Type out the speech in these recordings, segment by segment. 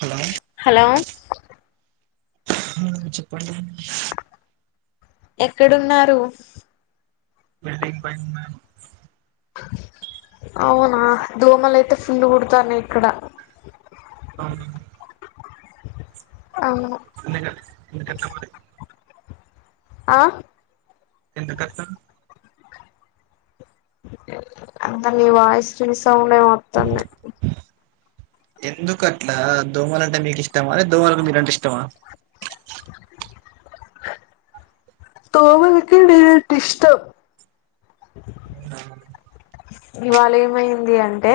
Hello hello చెప్పండి ఎక్కడున్నారు building పై ఉన్నాను అవునా దోమలైతే ఫుల్లు కుడుతానే ఇక్కడ అవును అవును ఎందుకండి ఎందుకట్ట మరి ఆ ఎందుకంత అంత నీ వాయిస్ చూస్ సౌండే మొత్తాన్నిే ఎందుకట్లా దోమలు అంటే మీకు ఇష్టం అే దోమలకు మీ రంటే ఇష్టం అత్తమ తోవుల్కి మీరంటే ఇష్టం ఇవాలేమైంది అంటే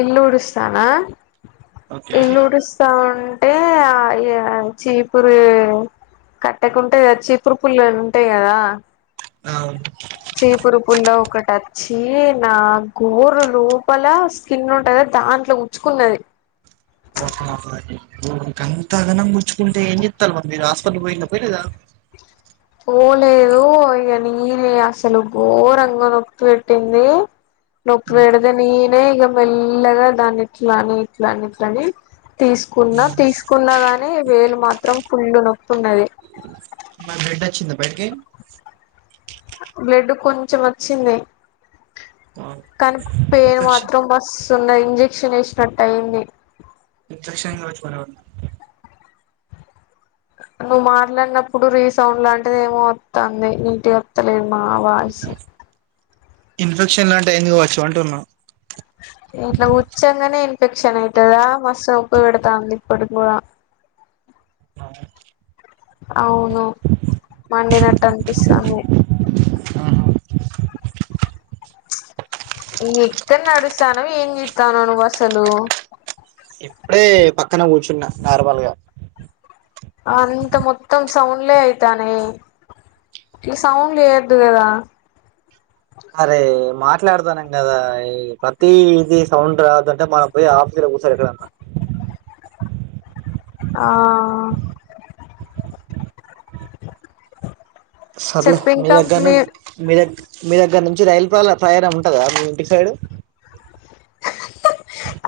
ఇల్లు ఉడుస్తాన ఓకే ఇల్లు ఉడుస్తా ఉం అంటే ఆ చీపురు కట్టకుంటె చీపురు పుల్లు ఉంటాయి కదా చీపురు పుల్లో ఒకటోచ్చి నా గోరు లోపల స్కిన్ ఉంటంది దాంట్లో ఉచ్చుకున్నది గంత గనం గుుచ్చుకుంటే ఏం చెత్తార్ మరి మీరు హాస్పిటల్ పోయిండ పోలేదా పోలేదు ఇక నీనే అసలు ఘోరంగ నొప్పి పెట్టింది నొప్పి పెడితే నేనే ఇక మెల్లగా దాన్ని ఇట్లని ఇట్లని ఇట్లని తీసుకున్నా తీసుకున్నాగానే వేలు మాత్రం ఫుల్లు నొప్పి ఉన్నది ఇప్పట్కి బ్లెడ్ కొంచం వచ్చింది కానీ పేయిన్ ఇన్ఫెక్షన్ మాత్రం మస్ ఉన్నాయి ఇంజెక్షన్ ఎసినట్టు అయింది. ఇంజక్షన్ వేపిచ్చుకోని నువ్వు మాట్లానప్పుడు రీసౌండ్ లాంటిది ఏమో వత్తాంది నీటిగా వత్తాలేదు మా వాయిసు. ఇన్ఫెక్షన్ లాంటి ఎందువచ్చు అంటున్నా ఇట్లా‌ కూర్చోగానే ఇన్ఫెక్షన్యితేదా మస్త్ నోప్పు పెడుతాంది ఇప్పుడి కూడా అ అవును మండినట్టు పంపిస్తాంది ఆ ఈ ఎక్కడ నడుస్తాను ఏం చెత్తాను నువ్వు అసలు ఎప్పుడే పక్కన కూర్చున్న నార్మల్గా అంత మొత్తం సౌండ్లే అయితానే ఈ సౌండ్లు ఎయోద్దు గదా అరే మర్ మాట్లాడతాన్నాం గదా ఈ ప్రతి ఇది సౌండ్ రావదుంటే మనం పోయి ఆఫీసులో కూర్చోవాలా ఎక్కడున్నా ఆ సర్లే చెప్పు మీ ఇంకా గనీ మీరే మీరే‌ గాని రైల్పాల ప్రయాణ ఉంటందా మీ ఇంటి సైడు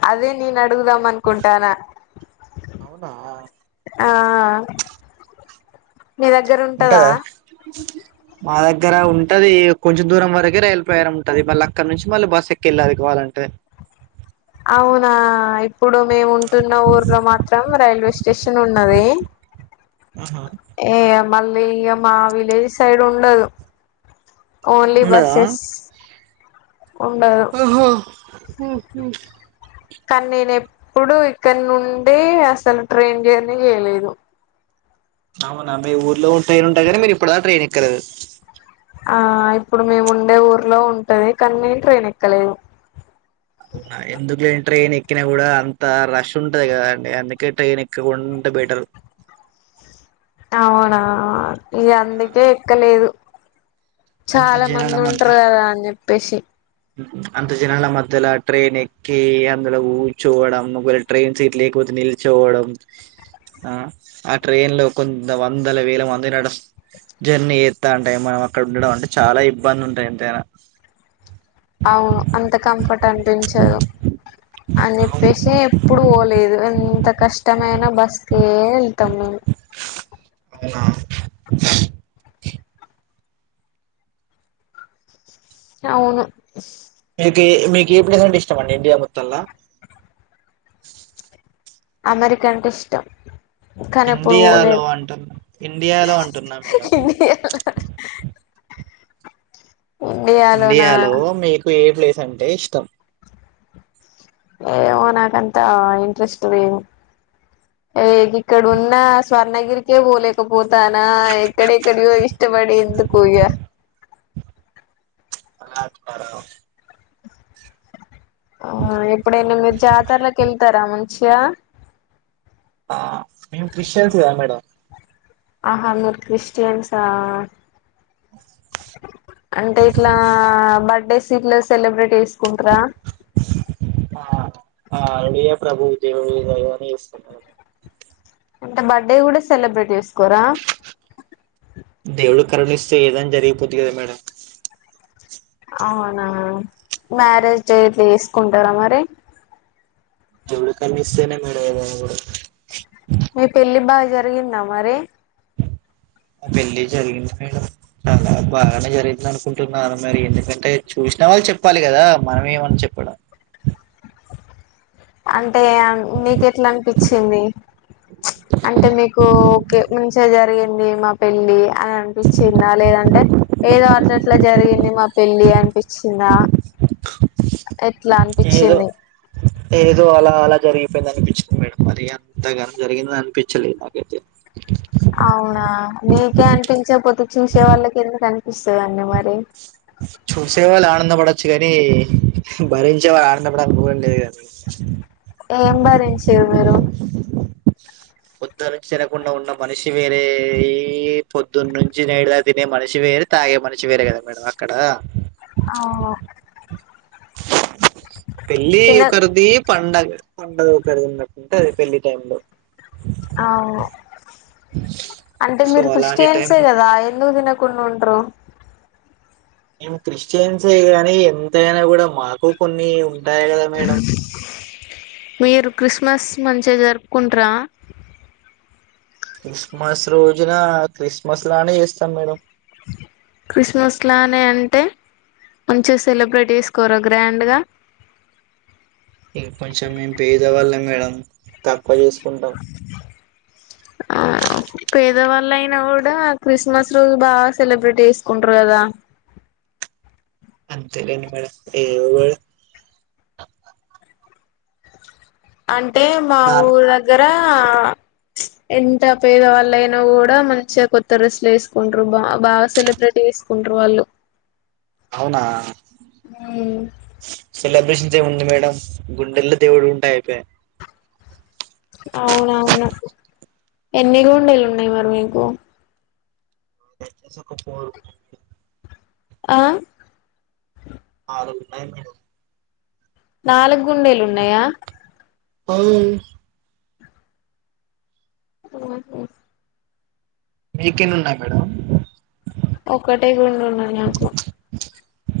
అదే నేను అ అడుగుదాం అనుకుంటానా అవునా ఆ మీ దగ్గర ఉంటదా మా దగ్గర ఉంటది కొంచెం దూరం వరకె రైలుపయానం ఉంటది. మళ్ళీ అక్కడ నుంచి మళ్ళీ బస్సు ఎక్కి వెళ్ళలి కావాలంటే. అవునా ఇప్పుడు మేము ఉంటున్నా ఊర్ లో మాత్రం రైల్వే స్టే శేషన్ ఉన్నది ఆహా ఏయం మళ్ళీ ఇగా మా విలేేజ్ సైడ్ ఉండదు. ఓన్లీ ఉండదా బస్సెస్ ఉండదు. హ్మ్మ్ హ్మ్మ్ కానీ నేను ఎప్పుడూ ఇక్కడ నుండి అసలు ట్రైన్ జర్నీ చేయలేదు. అవునా మీ ఊర్లో ట్రైన్ ఉంటాయి కానీ మీరు ఇప్పుడు ట్రైన్ ఎక్కలేదు. ఆ ఇప్పుడు మేము ఉండే ఊర్లో ఉంటది కానీ నేను ట్రైన్ ఎక్కలేదు. ఆ ఎందుకు ట్రైన్ ఎక్కినా కూడా అంత రష్ ఉంటది, కదండి అందుకే ట్రైన్ ఎక్కకుంటే బెటర్. అవునా ఇగా అందుకే ఎక్కలేదు అంత చాలా మంది ఉంటారు కదా అని చెప్పేసి అంతా జనాల మధ్యలా ట్రైన్ ఎక్కి అందులో గూర్చోవడం. ఒకవేళ ట్రైన్ సీట్ లేకపోతే నిల్చోవడం. ఆ ఆ ట్రైన్ లో కొ వందల వేల మంది నడ్స్ జర్నీ చేతాంటే, మనం అక్కడ ఉండడం అంటే చాలా ఇబ్బంది ఉంటాయి ఎంతైనా. అవును అంత కంఫర్ట్ అనిపించదు అని అవునా చెప్పేసి ఎప్పుడు పోలేదు, ఎంత కష్టమైనా బస్ కే వెళ్తాం మేము. అవునా అవును మీకు మీకు ఏ ప్లేస్ అంటే ఇష్టం అండి ఇండియా మొత్తంలా అమెరికా అంటే ఇష్టం కానీ ఎప్పుడు ఇండియాలో పోలేదు అంటున్న ఇండియాలో అంటున్నా మేడం ఇండియాలో ఇండియాలోనా ఇండియాలో మీకు ఏ ప్లేస్ అంటే ఇష్టం ఏమో నాకంతా ఇంట్రెస్ట్ లేవు ఏ ఇక్కడున్నా స్వర్ణగిరికే పోలేకపోతానా ఎక్కడెక్కడియో ఇష్టపడేందుకు ఇగ అట్లానా ఆ ఎప్పుడైనా మీరు జాతరలకి వెళ్తారా మ చ్చ ఆ మేము క్రిస్టియన్స్ కదా మేడం ఆహా మీరు క్రిస్టియన్సా అంటే ఇట్లా బర్డేస్ ఇట్ల సెలబ్రేట్ చేసుకుంట్రా ఆ అడియే ప్రభు దేవు [unintelligible] దైవని చేస్తున్నారు అంటే బర్త్డే కూడా సెలబ్రేట్ చేస్ కొరా దేవుడు కరుణిస్తే ఏదైనా జరిగిపొద్ది కదా మేడం అవునా మ్యారేజ్ డేట్లు తీసుకుంటారా మరి దేవుడు కరుణిస్తేనే మేడమ్ ఏదైనా కూడా మీ పెళ్ళి బాగా జరిగిందా మరి ఆ పెళ్ళి జరిగింది మేడం చాలా బాగానే జరిగింది అనుకుంటున్నాను మరి ఎందుకంటే చూసిన వాళ్ళు చెప్పాలి కదా మనం ఏమని చెప్పడం అంటే మీకు ఎట్లా అనిపించింది అంటే మీకు ఒకే మంచిగ జరిగింది మా పెళ్లి అని అనిపించిందా లేదంటే ఏదో అట్లట్లా జరిగింది మా పెళ్ళి అనిపించిందా ఎట్లా ఏదో అనిపించింది ఏదో అలా అలా జరిగిపోయింది అనిపించింది మేడం మరి అంతగానం జరిగిందని అనిపించలేదు నాకైతే అవునా నీకే అనిపించే పొద్దు చూసే వాళ్ళకెందు కని పుస్తకాన్ని మరి చూసే వాళ్ళు ఆనంద పడ [unintelligible] కాని భరించే వాళ్ళ ఆనందపడానికి కూడా లేదు క ఏం బారం చెరు మీరు పొద్దున నుంచి తినకుండా ఉన్న మనిషి వేరే ఈ పొద్దున్న నుంచి నేడులా తినే మనిషి వేరే తాగే మనిషి వేరే కదా మేడమ్ అక్కడ ఆ పెళ్లి ఒకరిది పండగ పండగ పెరిగినటుంటది పెళ్లి టైమ్ లో అవు అంటే సో మీరు అలాంటి టైమ్ క్రిస్టియన్సే లో కదా ఎందుకు తిన కుండా ఉంటరు మేం క్రిస్టియన్సే గాని ఎంతైనా కూడా మాకు కొన్ని ఉంటాయి కదా మేడం మీరు క్రిస్మస్ మంచిగా జరుపుకుంటర క్రిస్మస్ రోజున క్రిస్మస్ లానే చేస్తాం మేడం క్రిస్మస్లానే అంటే మంచిగా సెలబ్రేట్ చేసుకోర గ్రాండ్గా ఇ కొంచెం మేం పేదవాళ్ళం మేడం తక్ పోయి చేసుకుంటాం పేదవాళ్ళయినా కూడా క్రిస్మస్ రోజు బాగా సెలబ్రేట్ చేసుకుంటారు కదా అంతేలేండి మేడం ఏవో అంటే మా నాన్న ఊరు దగ్గర ఆ ఎంత పేద వాళ్ళయినా కూడా మంచిగా కొత్త డెస్లు వేసుకుంటారు బా బాగా సెలబ్రెటీ వేసుకుంటరు వాళ్ళు అవునా సెలబ్రేషన్స్ ఏముంది మేడం గుండెల్లో దేవుడు ఉంటే అయిపా అవునవును ఎన్ని గుండెలు ఉన్నాయి మరి మీకు [inaudible] ఆ నాలుగు ఉన్నాయి మేడం నాలుగు గుండెలు ఉన్నాయా అవును ఆహ మీకేన్ని ఉన్నాయి మేడం ఒక్కటే గుండే ఉంది నాకు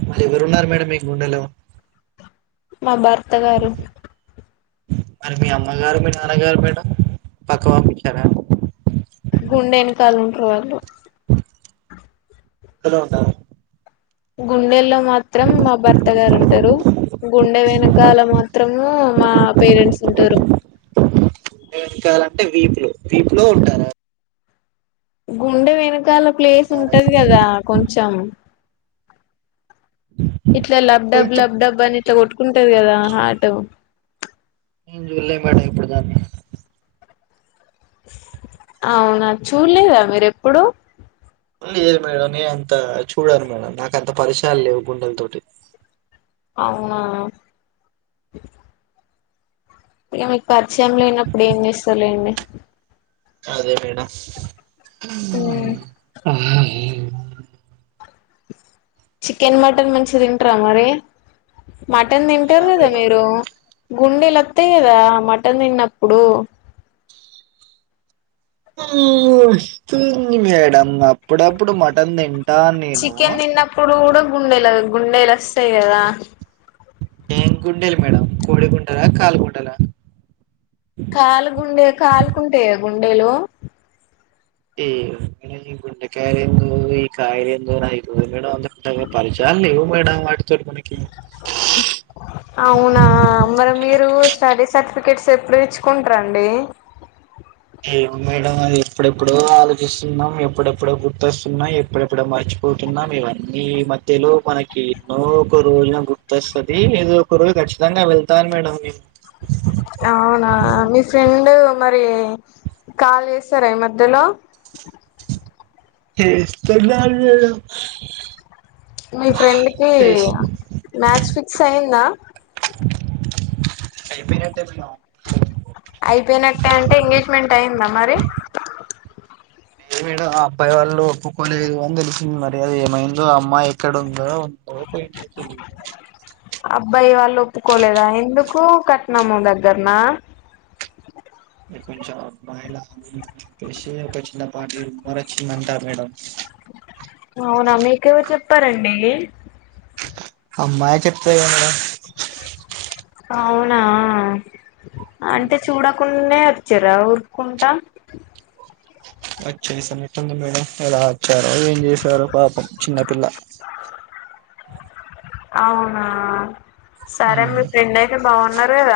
మరి ఎవరున్నారు మేడం మీ గుండెలో మా భర్త గారు మరి మీ అమ్మగారు మీ నాన్నగారు మేడం పక్క పంపించారా తల్ ఉంటురు వాళ్ళు కడ ఉంటాదా గుండెల్లో మాత్రం మా భర్త గారు ఉంటారు గుండె వెనకాల మాత్రము మా పేరెంట్స్ ఉంటారు ఎనకాాలంటే వీపులు వీపులో ఉంటారా గుండె వెను కాల ప్లేస్ ఉంటది కదా కొంచం ఇట్లే లబ్ డబ్ కొంచెం లబ్ డబ్ బని ఇట్లా కొట్టుకుంటారు కదా హాటు ఏ జూలే మేడం ఇప్పుడుదాన్ని అవునా చూడలేదా మీరు ఎప్పుడు లేదు మేడం నేను అంత చూడను మేడం నాకు అంత పరిచయాలు లేవు గుండెల తోటి అవునా ఏ మీ ప చం లేనప్పుడు ఏం చేస్తరులేండి అదే మేడమ్ ఉమ్, అ చికెన్ మటన్ మంచిగా తింటరా మరి మటన్ తింటారు మీరా కదా మేడం మీరు గుండెలోత్తాయి కదా మటన్ తిన్నప్పుడు వస్తుంది మేడమ్ అప్పుడప్పుడు మటన్ తిం చికెన్ తిన్నప్పుడు కూడా గుండెలు గుండెలస్తాయి కదా ఏం గుండెలు మేడమ్ కోడి గుండల కాల్ గుండలా కాలుగుండే కాలుకుంట గుండేలు ఈ గుండెకాయాలేందో ఈ కాయలేండో నాకు తెలువదు మేడం నాకు పరిచయాలు లేవు మేడం వాటితోటి మనకి అవునా మరి మీరు స్టడీస్ సర్టిఫికెట్స్ ఎప్పుడు తేచ్చుకుంటారండి ఏమి మేడం అది ఎప్పుడెప్పుడో ఆలోచిస్తున్నాం ఎప్పుడెప్పుడో గుర్తొస్తున్నాయి ఎప్పుడెప్పుడో మర్చిపోతున్నాం ఇవన్నీ మధ్యలో మనకి ఎన్నో ఒక రోజున గుర్తొస్తుంది ఏదో ఒక రోజు కచ్చితంగా వెళ్తాను మేడం మేము అవునా మీ ఫ్రెండ్ మరి కాల్ చేస్తారా ఈ మధ్యలో చేస్తారు మేడమ్ మీ ఫ్రెండ్ కి మ్యాచ్ ఫిక్స్ అయిందా అయిపోయినట్టే అయిపోయినట్టే అంటే ఎంగేజ్మెంట్ అయిందా మరి ఏ మేడ ఆ అబ్బాయి వాళ్ళు ఒప్పుకోలేదు అని తెలిసింది మరి అది ఏమైందో ఆ అమ్మాయి ఎక్కడందో ఉందో పోయిందో తెలీదు అబ్బాయి వాళ్ళు ఒప్పు కోలేదా ఎందుకు క ట్నం దగ్గరనా కొంచెం అబ్బాయిలాకి ఒక చిన్న పాటి ఉమ్మర్ వచ్చిందంటా మేడం అవునా మీకెవరు చెప్పారండి అమ్మాయి చెప్తాడి కానీ మేడం అవునా మేడం అంటే చూడకుండానే చిరా ఊరుకుంటా వచ్చేస ఇటుంది మేడం ఎలా వచ్చారు ఏం చేసారో పాపం చిన్నపిల్ల అవునా సరే మీ ఫ్రెండ్ అయితే బాగున్నా న్నరుకద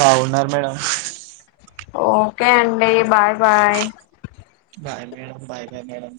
బాగున్నారు మేడం ఓకే అండి bye bye bye madam bye bye madam